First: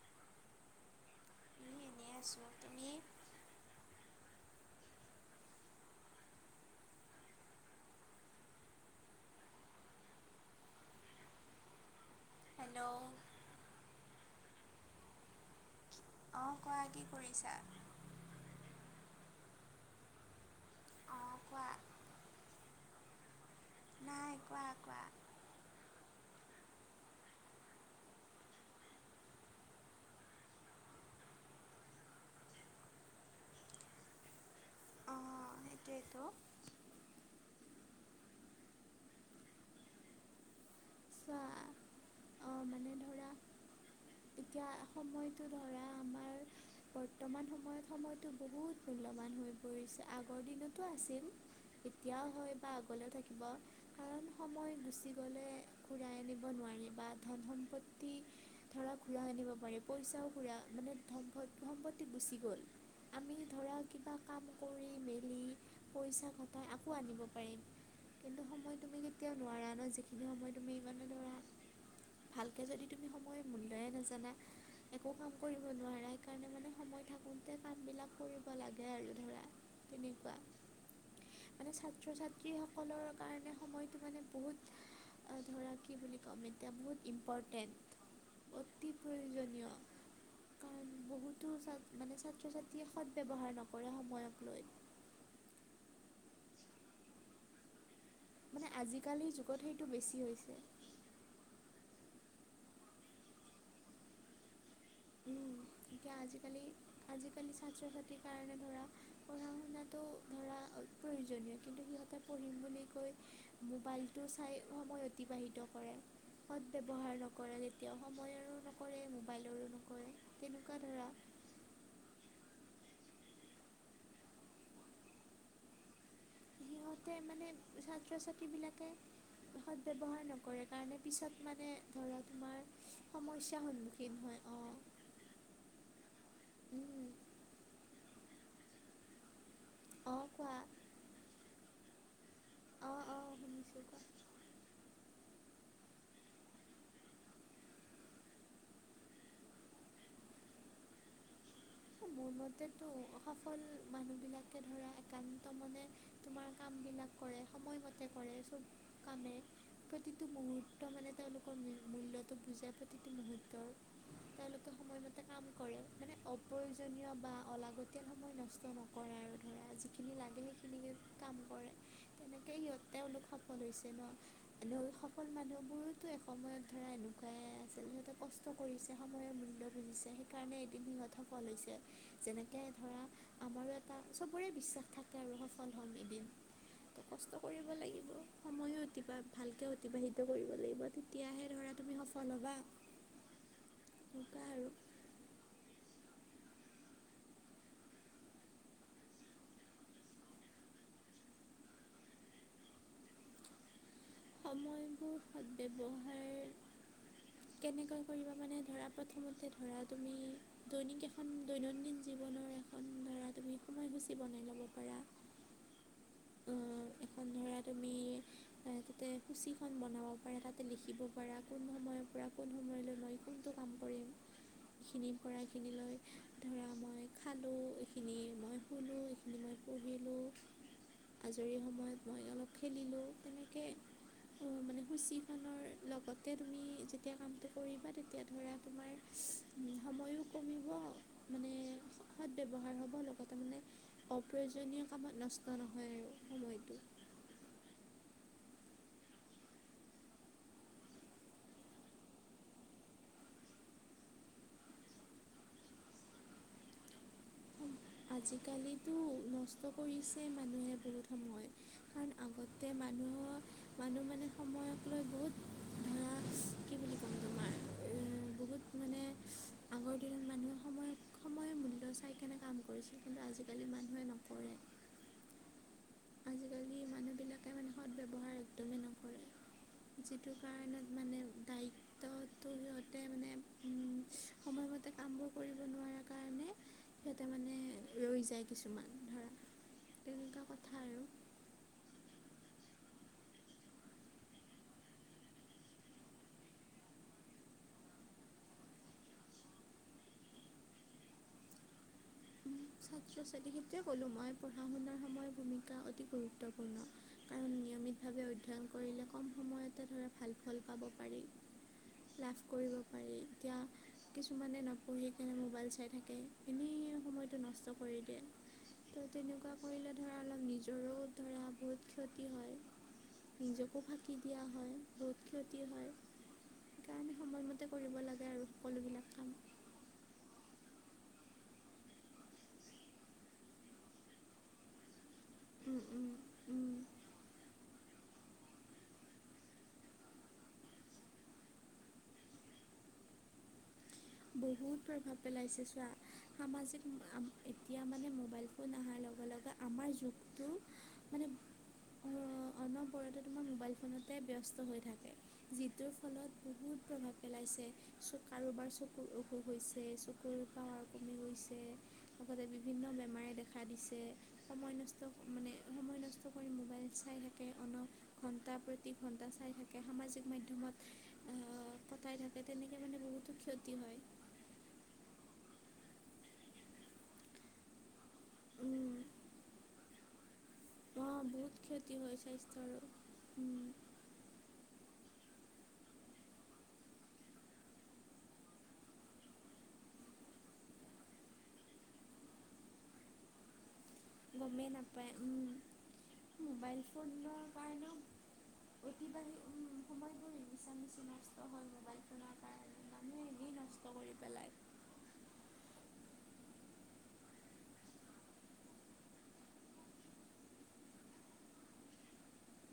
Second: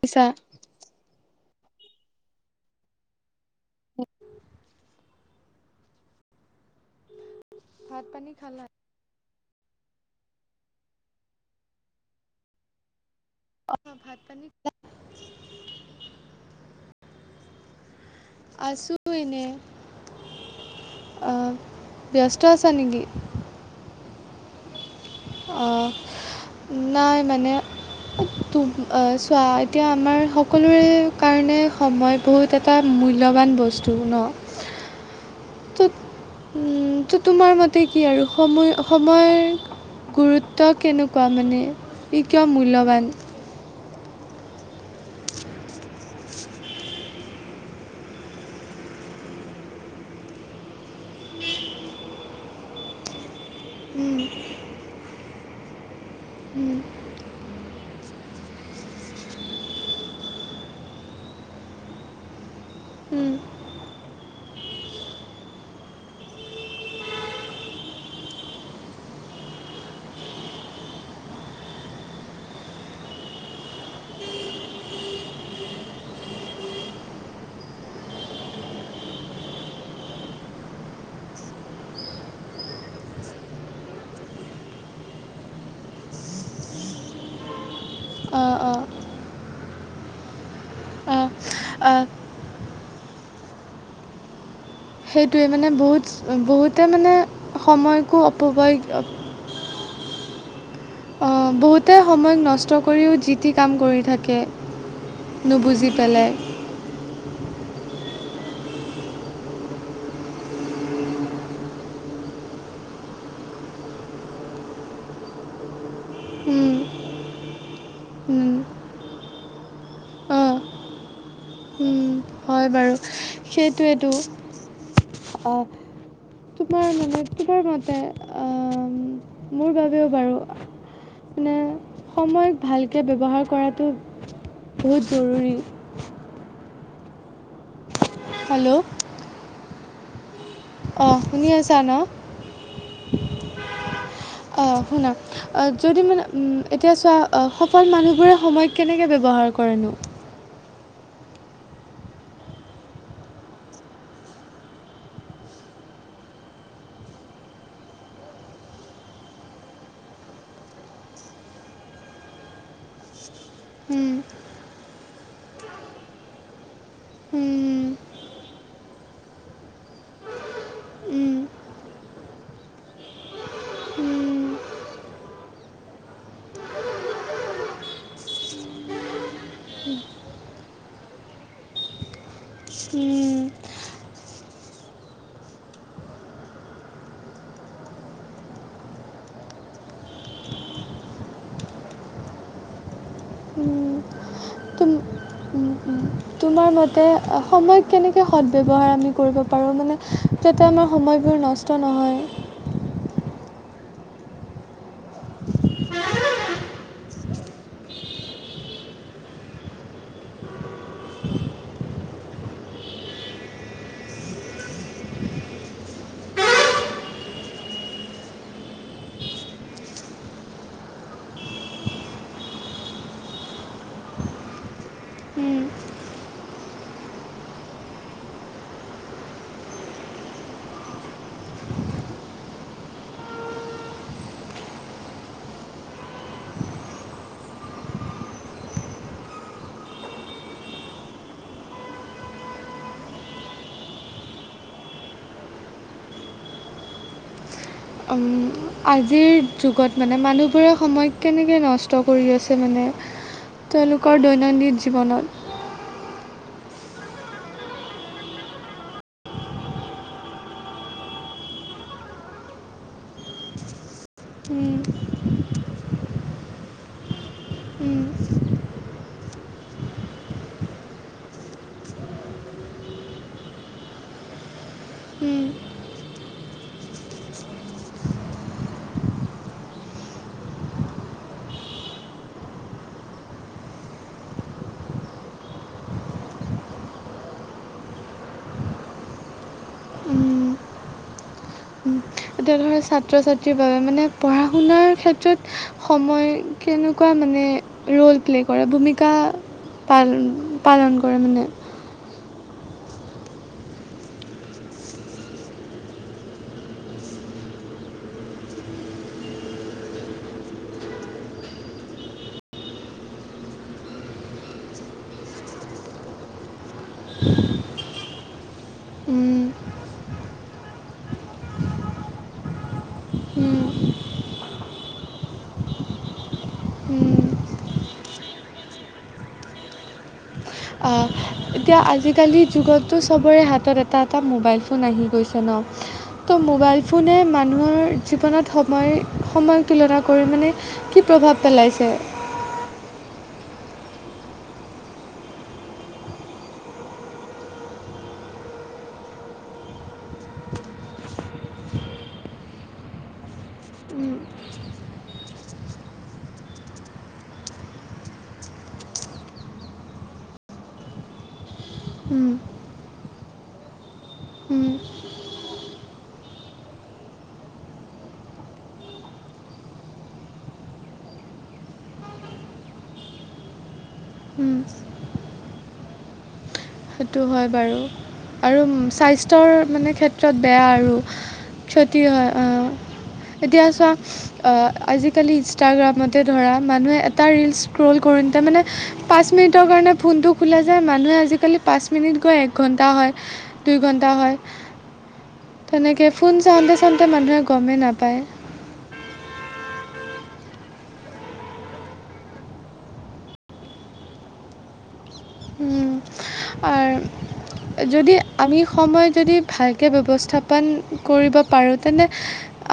[unintelligible] এনে আছোঁ। তুমি? [inaudible] ভাত পানী খালা? হেল্ল'! অ' ভাত পানী খালা? অঁ কোৱা। কি কৰিছা? আছো এনে, আ অঁ কোৱা। ব্যস্ত আছা নেকি? নাই কোৱা কোৱা। আহ নাই মানে উ তো চোৱা এতিয়া আমাৰ সকলোৰে কাৰণে সময় বহুত এটা মূল্যৱান বস্তু ন। অ', সেইটোৱেটো। উম, ত' তোমাৰ মতে কি আৰু সময় সময় গুৰুত্ব ত কেনেকুৱা চোৱা, মানে? কিয় অ', মানে মূল্যৱান ধৰা, এতিয়া সময়টো ধৰা আমাৰ বৰ্তমান সময়ত সময়টো বহুত মূল্যৱান হৈ পৰিছে আগৰ দিনতো আছিল। এতিয়াও হয় বা আগলৈও থাকিব। কাৰণ সময় গুচি গ'লে ঘূৰাই আনিব নোৱাৰি বা ধন-সম্পত্তি ধৰা ঘূৰাই আনিব পাৰি পইচাও ঘূৰা মানে ধ্প সম্পত্তি গুচি গ'ল। আমি ধৰা কিবা কাম কৰি মেলি পইচা ঘূৰাই আকৌ আনিব পাৰিম। কিন্তু সময় তুমি কেতিয়াও নোৱাৰা ন' যিখিনি সময় তুমি ইমানে ধৰা ভালকৈ যদি তুমি সময় মূল্যই নাজানা। একো কাম কৰিব নোৱা সেইকাৰণে, মানে সময় থাকোতে কাম বিলাক কৰিব লাগে আৰু ধৰা। তেনেকুৱা। মানে ছাত্ৰ ছাত্ৰীসকলৰ কাৰণে সময়টো মানে বহুত ধৰা কি বুলি ক'ম এতিয়া বহুত ইম্পৰ্টেণ্ট, অতি অঁ প্ৰয়োজনীয়, কাৰণ বহুত অঁ মানে ছাত্ৰ-ছাত্ৰীয়ে সদ ব্যৱহাৰ নকৰে সময়ক লৈ। সেইটোৱে মানে বহুত বহুতে মানে সময়কো মানে অপব্যয় আজিকালিৰ যুগত সেই টো বেছি হৈছে। অ', বহুতে সময়ক নষ্ট কৰিও যি টি কাম কৰি থাকে। নুবুজি এতিয়া পেলাই। আজিকালি আজিকালি ছাত্ৰ-ছাত্ৰীৰ কাৰণে ধৰা পঢ়া-শুনাটো ধৰা প্ৰয়োজনীয় কিন্তু সিহঁতে পঢ়িম বুলি কৈ মোবাইলটো চাই সময় অতিবাহিত কৰে। সদ উম, ব্যৱহাৰ নকৰে, কেতিয়াও উম, সময়ৰো নকৰে, মোবাইলৰো ন কৰে, অঁ তেনেকুৱা ধৰা। উম। হয় বাৰু। সেইটোৱেতো। তোমাৰ সিহঁতে মানে তোমাৰ মতে ছাত্ৰ ছাত্ৰীবিলাকে মোৰ বাবেও সদব্যৱহাৰ বাৰু নকৰে কাৰণে পিছত মানে মানে ধৰা তোমাৰ সময় ভালকৈ ব্যৱহাৰ সমস্যাৰ কৰাটো সন্মুখীন হয় অঁ বহুত জৰুৰী। হেল্ল'? অ', কোৱা? অ', শুনি আছা ন'? অ', অ', শুনিছো কোৱা। অ', শুনাক। যদি মানে এতিয়া চোৱা সফল মানুহবোৰে সময় কেনেকৈ ব্যৱহাৰ কৰেনো? মোৰ মতেতো সফল মানুহবিলাকে ধৰা একান্ত মনে তোমাৰ কাম বিলাক কৰে সময়মতে কৰে চব কামে। প্ৰতিটো মুহূৰ্ত মানে তেওঁলোকৰ মূল্য়টো বুজাই প্ৰতিটো মুহূৰ্তৰ। উম, তেওঁলোকে সময়মতে কাম কৰে মানে অ' প্ৰয়োজনীয় বা উম, অলাগতিয়াল সময় নষ্ট নকৰে আৰু ধৰা যিখিনি লাগে সেইখিনিকে কাম উম, কৰে তেনেকৈ সিহঁত তেওঁলোক সফল হৈছে ন'? উম, সফল মানুহবোৰোতো এসময়ত ধৰা এনেকুৱাই আছিল সিহতে কষ্ট কষ্ট কৰিছে সময়ৰমূল্য বুজিছে হেইকাৰনে এদিন সিহঁতৰ ফল হৈছে যেনেকে ধৰা উম। আমাৰো এটা সবৰে বিশ্বাস থাকে আৰু সফল হ'ম এদিন কষ্ট কৰিব লাগিব সময়ো অতিব ভালকে অতিবাহিত কৰিব লাগিব তে তেতিয়াহে ধৰা তুমি সফল হ'বা উম এনেকুৱা আৰু [inaudible] উম। তোমাৰ মতে সময় কেনেকৈ সদ ব্যৱহাৰ আমি কৰিব পাৰোঁ মানে যাতে আমাৰ সময়বোৰ নষ্ট নহয় সময়বোৰ সদ ব্যৱহাৰ কেনেকৈ কৰিব মানে ধৰা প্ৰথমতে ধৰা তুমি দৈনিক এখন দৈনন্দিন জীৱনৰ এখন ধাৰা তুমি সময়সূচী বনাই ল'ব পাৰা [unintelligible] এখন ধৰা তুমি তাতে সূচীখন বনাব পাৰা তাতে লিখিব পাৰা কোন সময়ৰ পৰা কোন সময়লৈ মই কোনটো কাম কৰিম খিনিৰ পৰাখিনি লৈ ধৰা মই খালোঁ এইখিনি মই শুলোঁ এইখিনি মই পুহিলোঁ আজৰি সময়ত মই অলপ খেলিলোঁ তেনেকে মানে শুচী কালৰ লগতে তুমি যেতিয়া কামটো কৰিবা তেতিয়া ধৰা তোমাৰ সময়ো কমিব মানে সৎ ব্যৱহাৰ হ'ব লগতে মানে অপ্ৰয়োজনীয় কামত নষ্ট নহয় আৰু সময়টো অম আজিৰ যুগত মানে মানুহবোৰে সময় কেনেকৈ নষ্ট কৰি আছে মানে তেওঁলোকৰ দৈনন্দিন জীৱনত আজিকালিতো নষ্ট কৰিছে মানুহে বহুত সময় কাৰণ আগতে মানুহক মানুহ মানে উম, সময়ক লৈ বহুত কি বুলি ক'ম তোমাৰ উম, বহুত মানে আগৰ দিনত মানুহে সময়ত সময়ে মূল্য চাই কিনে কাম কৰিছে কিন্তু আজিকালি মানুহে নকৰে হম আজিকালি মানুহবিলাকে মানে সদ ব্যৱহাৰ একদমেই নকৰে যিটো কাৰণত মানে দাই ত সিহঁতে মানে সময়মতে কামবোৰ কৰিব নোৱাৰা কাৰণে সিহঁতে মানে ৰৈ যায় কিছুমান ধৰা তেনেকুৱা কথা আৰু উম এতিয়া ধৰ ছাত্ৰ -ছাত্ৰীৰ বাবে মানে পঢ়া শুনাৰ ক্ষেত্ৰত সময় কেনেকুৱা মানে ৰোল প্লে কৰে ভূমিকা পাল পালন কৰে মানে ছাত্ৰ ছাত্ৰী ক্ষেত্ৰ য়ে ক'লোঁ মই পঢ়া শুনাৰ সময়ৰ ভূমিকা অতি গুৰুত্বপূৰ্ণ কাৰণ নিয়মিতভাৱে অধ্যয়ন কৰিলে কম সময়তে ধৰা ভাল ফল পাব পাৰি লাভ কৰিব পাৰি এতিয়া কিছুমানে নপঢ়ি কেনে মোবাইল চাই থাকে এনেই সময়টো নষ্ট কৰি দিয়ে ' তেনেকুৱা কৰিলে ধৰা অলপ নিজৰো ধৰা বহুত ক্ষতি হয় নিজকো ফাঁকি দিয়া হয় বহুত ক্ষতি হয় সেইকাৰণে সময়মতে কৰিব লাগে আৰু সকলোবিলাক কাম অ এতিয়া আজিকালিৰ যুগতো চবৰে হাতত এটা এটা মোবাইল ফোন আহি গৈছে আছে ন উম উম ত উম মোবাইল ফোনে মানুহৰ জীৱনত সময় সময়ৰ তুলনা কৰি মানে কি প্ৰভাৱ পেলাইছে বহুত প্ৰভাৱ পেলাইছে চোৱা সামাজিক এতিয়া মানে মোবাইল ফোন আহাৰ লগে লগে আমাৰ যুগটো মানে অ অনবৰতে তোমাৰ মোবাইল ফোনতে ব্যস্ত হৈ থাকে যিটোৰ ফলত বহুত প্ৰভাৱ পেলাইছে চ কাৰোবাৰ চক কুৰ অসুখ হৈছে চকুৰ পাৱাৰ কমি গৈছে লগতে বিভিন্ন বেমাৰে দেখা দিছে সময় নষ্ট মানে সময় নষ্ট কৰি মোবাইল চাই থাকে অন ঘন্টা প্ৰতি ঘন্টা চাই থাকে সামাজিক মাধ্যমত অ কটাই থাকে তেনেকে মানে বহুতো ক্ষতি হয় উম সেইটো হয় বাৰু আৰু স্বাস্থ্যৰ মানে ক্ষেত ত্ৰত বেয়া আৰু অঁ বহুত ক্ষতি হয় অ স্বাস্থ্যৰো এতিয়া চোৱা অ আজিকালি ইনষ্টাগ্ৰামতে ধৰা মানুহে এটা ৰিলচ স্ক্ৰল কৰোনতে মানে পাঁচ মিনিটৰ কাৰণে ফোনটো খোলা যায় মানুহে আজিকালি পাঁচ মিনিট গৈ একঘণ্টা হয় দুই ঘন্টা হয় গমেই নাপায় উম তেনেকে ফোন চাওঁতে চাওঁতে মানুহে গমেই নাপায় অতিবাহী সময়বোৰে মিছা মিছি নষ্ট হ'ল মোবাইল ফোনৰ কাৰণে মানুহে এনেই নষ্ট কৰি পেলাই আৰ যদি আমি সময় যদি ভালকে ব্যৱস্থাপন কৰিব পাৰোঁ তেন্তে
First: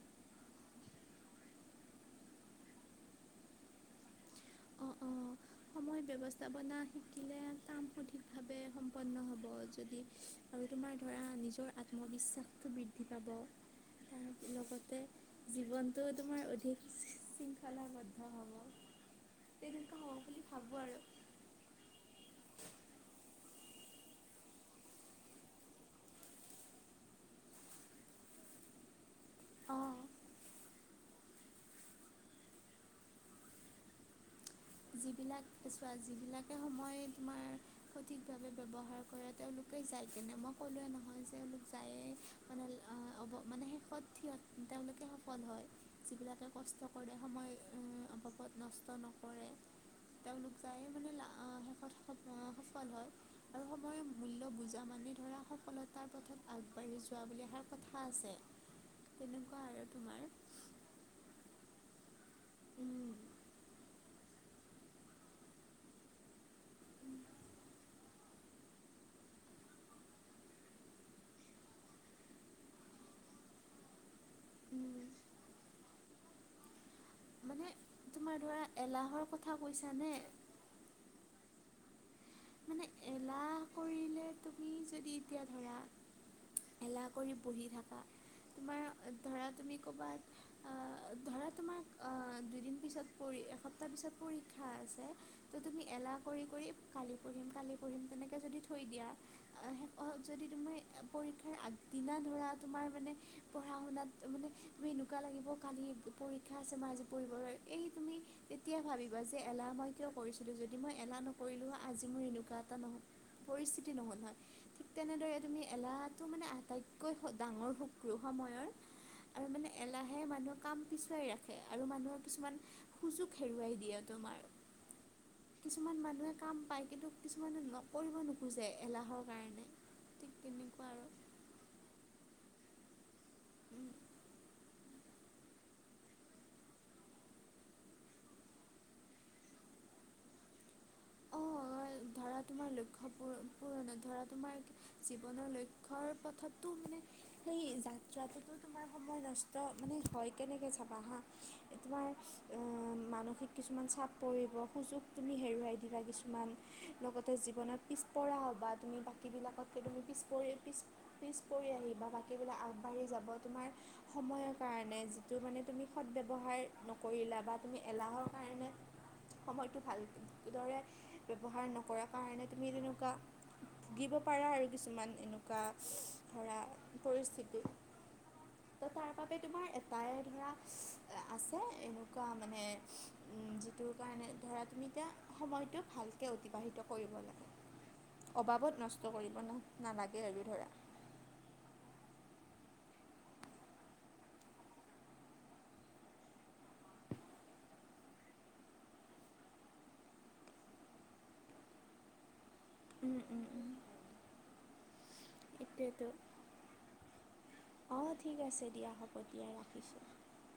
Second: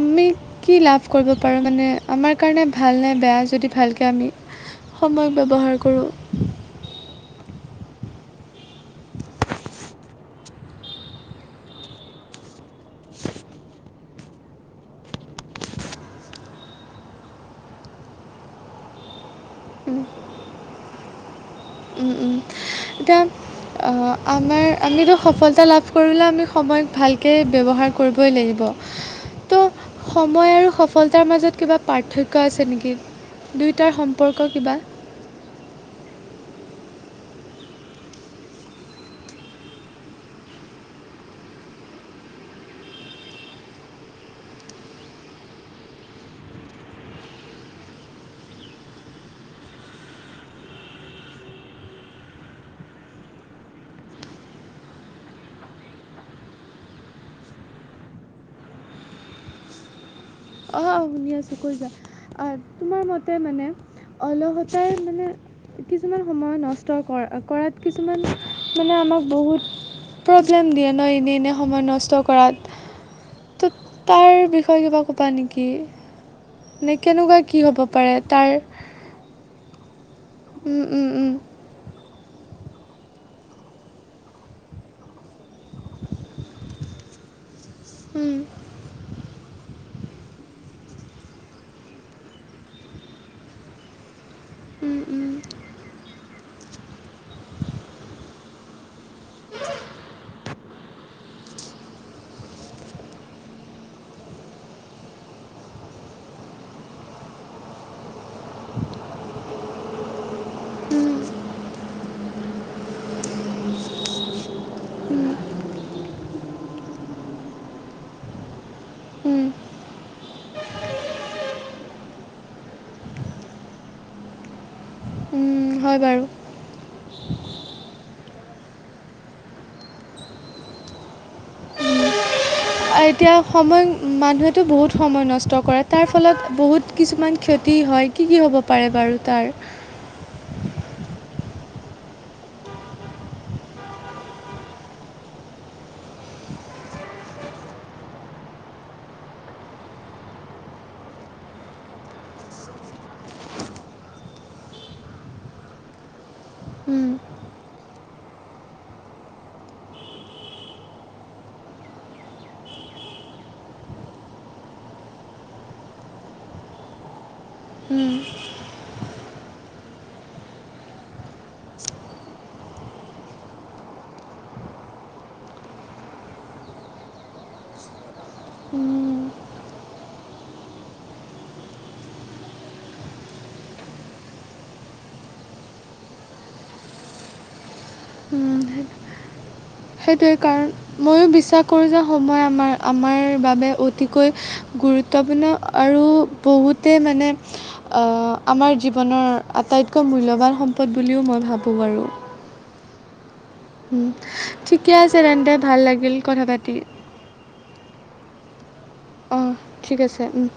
আমি কি লাভ কৰিব পাৰোঁ মানে আমাৰ কাৰণে ভাল নে বেয়া যদি ভালকে আমি অ অ সময় ব্যৱহাৰ সময় কৰোঁ ব্যৱস্ স্থাপনা শিকিলে কাম সঠিকভাৱে সম্পন্ন হ'ব যদি আৰু তোমাৰ ধৰা নিজৰ আত্মবিশ্বাসটো বৃদ্ধি পাব তাৰ লগতে জীৱনটো তোমাৰ অধিক শৃংখলাবদ্ধ হব তেনেকুৱা হওঁ বুলি ভাবো আৰু উম উম এতিয়া অহ আমাৰ আমিতো সফলতা লাভ কৰিবলৈ আমি সময়ক ভালকে ব্যৱহাৰ কৰিবই লাগিব ত অ সময় আৰু সফলতাৰ মাজত কিবা পাৰ্থক্য আছে নেকি দুয়োটাৰ সম্পৰ্ক কিবা যিবিলাক চোৱা যিবিলাকে সময় তোমাৰ সঠিকভাৱে ব্যৱহাৰ কৰে তেওঁলোকে যায় কেনে মই ক'লোৱে নহয় যে তেওঁলোক যায়েই মানে অ' অব মানে শেষত সিহত তেওঁলোকে সফল হয় যিবিলাকে কষ্ট কৰে, সময় অবাবত নষ্ট নকৰে। তেওঁলোক যায়, মানে লা আ শেষত স সফল হয়। আৰু সময়ৰ মূল্য বুজা মানে ধৰা সফলতাৰ পথত আগবাঢ়ি যোৱা বুলি এষাৰ কথা আছে। তেনেকুৱা আৰু তোমাৰ। অঁ অঁ শুনি আছোঁ কৈ যোৱা আ তোমাৰ মতে মানে অলগতাই মানে কিছুমান সময় নষ্ট কৰা কৰাত কিছুমান মানে আমাক বহুত প্ৰব্লেম দিয়ে ন এনে এনে সময় নষ্ট কৰাত। ত' তাৰ বিষয়ে কিবা ক'বা নেকি? মানে কেনেকুৱা কি মানে হ'ব পাৰে তোমাৰ তাৰ ধৰা এলাহৰ কথা কৈছানে? উম, উম, উম। মানে এলাহ কৰিলে তুমি যদি এতিয়া ধৰা এলাহ কৰি বহি থাক উম ধৰা তুমি ক'ৰবাত ধৰা তোমাক দুদিন পিছত এসপ্তাহ পিছত পৰীক্ষা উম, আছে। উম, ত' তুমি এলাহ কৰি কৰি কালি পঢ়িম কালি পঢ়িম তেনেকে যদি থৈ দিয়া। আহ শেষত যদি তুমি পৰীক্ষাৰ আগদিনা ধৰা তোমাৰ মানে পঢ়া শুনাত মানে তুমি এনেকুৱা লাগিব কালি পৰীক্ষা আছে মই আজি পঢ়িব লা এই তুমি তেতিয়া ভাবিবা যে এলাহ মই কিয় কৰিছিলোঁ, যদি মই এলাহ নকৰিলোঁ হয়, আজি মোৰ এনেকুৱা এটা নহয়। পৰিস্থিতি নহ'ল হয়। ঠিক তেনেদৰে তুমি এলাহটো মানে আটাইতকৈ ডাঙৰ শত্ৰু সময়ৰ উম, আৰু মানে এলাহে মানুহৰ কাম পিছুৱাই ৰাখে আৰু মানুহৰ কিছুমান সুযোগ হেৰুৱাই দিয়ে তোমাৰ। উম কিছুমান হয় বাৰু মানুহে কাম পাই কিন্তু কিছুমানে কৰিব নোখোজে, এলাহৰ কাৰণে ঠিক তেনেকুৱা আৰু। আৰু এতিয়া সময় মানুহে তো বহুত সময় নষ্ট কৰে তাৰ ফলত বহুত কিছুমান ক্ষতি হয়, কি কি হ'ব পাৰে বাৰু তাৰ। অঁ [inaudible] ধৰা তোমাৰ লক্ষ্য প পূৰণ ধৰা তোমাৰ জীৱনৰ লক্ষ্যৰ পথততো মানে সেই যাত্ৰাটোতো তোমাৰ সময় নষ্ট মানে হয় কেনেকে চাবা হা তোমাৰ মানসিক কিছুমান চাপ পৰিব সুযোগ তুমি হেৰুৱাই কিছুমান উম, লগতে জীৱনত পিছপৰা হ'বা তুমি বাকীবিলাকতকৈ তুমি পিছ পৰি পিছ পৰি আহিবা বাকীবিলাক আগবাঢ়ি যাব তোমাৰ সময়ৰ কাৰণে যিটো মানে তুমি সৎ ব্যৱহাৰ নকৰিলা বা তুমি এলাহৰ কাৰণে সময়টো ভাল দৰে ব্যৱহাৰ নকৰা কাৰণে তুমি তেনেকুৱা ভুগিব পাৰা আৰু কিছুমান এনেকুৱা ধৰা পৰিস্থিতি। উম ত' তাৰ বাবে তোমাৰ এটাই ধৰা আছে এনেকুৱা মানে উম যিটোৰ কাৰণে ধৰা তুমি এতিয়া সময়টো ভালকে অতিবাহিত কৰিব লাগে, অবাবত নষ্ট কৰিব ন সেইটোৱে কাৰণ ময়ো বিশ্বাস কৰোঁ যে সময় আমাৰ আমাৰ বাবে অতিকৈ গুৰুত্বপূৰ্ণ আৰু বহুতে মানে অ' আমাৰ জীৱনৰ আটাইতকৈ মূল্যৱান সম্পদ বুলিও মই ভাবোঁ বাৰু। উম, উম উম, ঠিকে আছে তেন্তে ভাল লাগিল কথা পাতি। অ' ঠিক আছে দিয়া হ'ব দিয়া অঁ ৰাখিছোঁ। ঠিক আছে। উম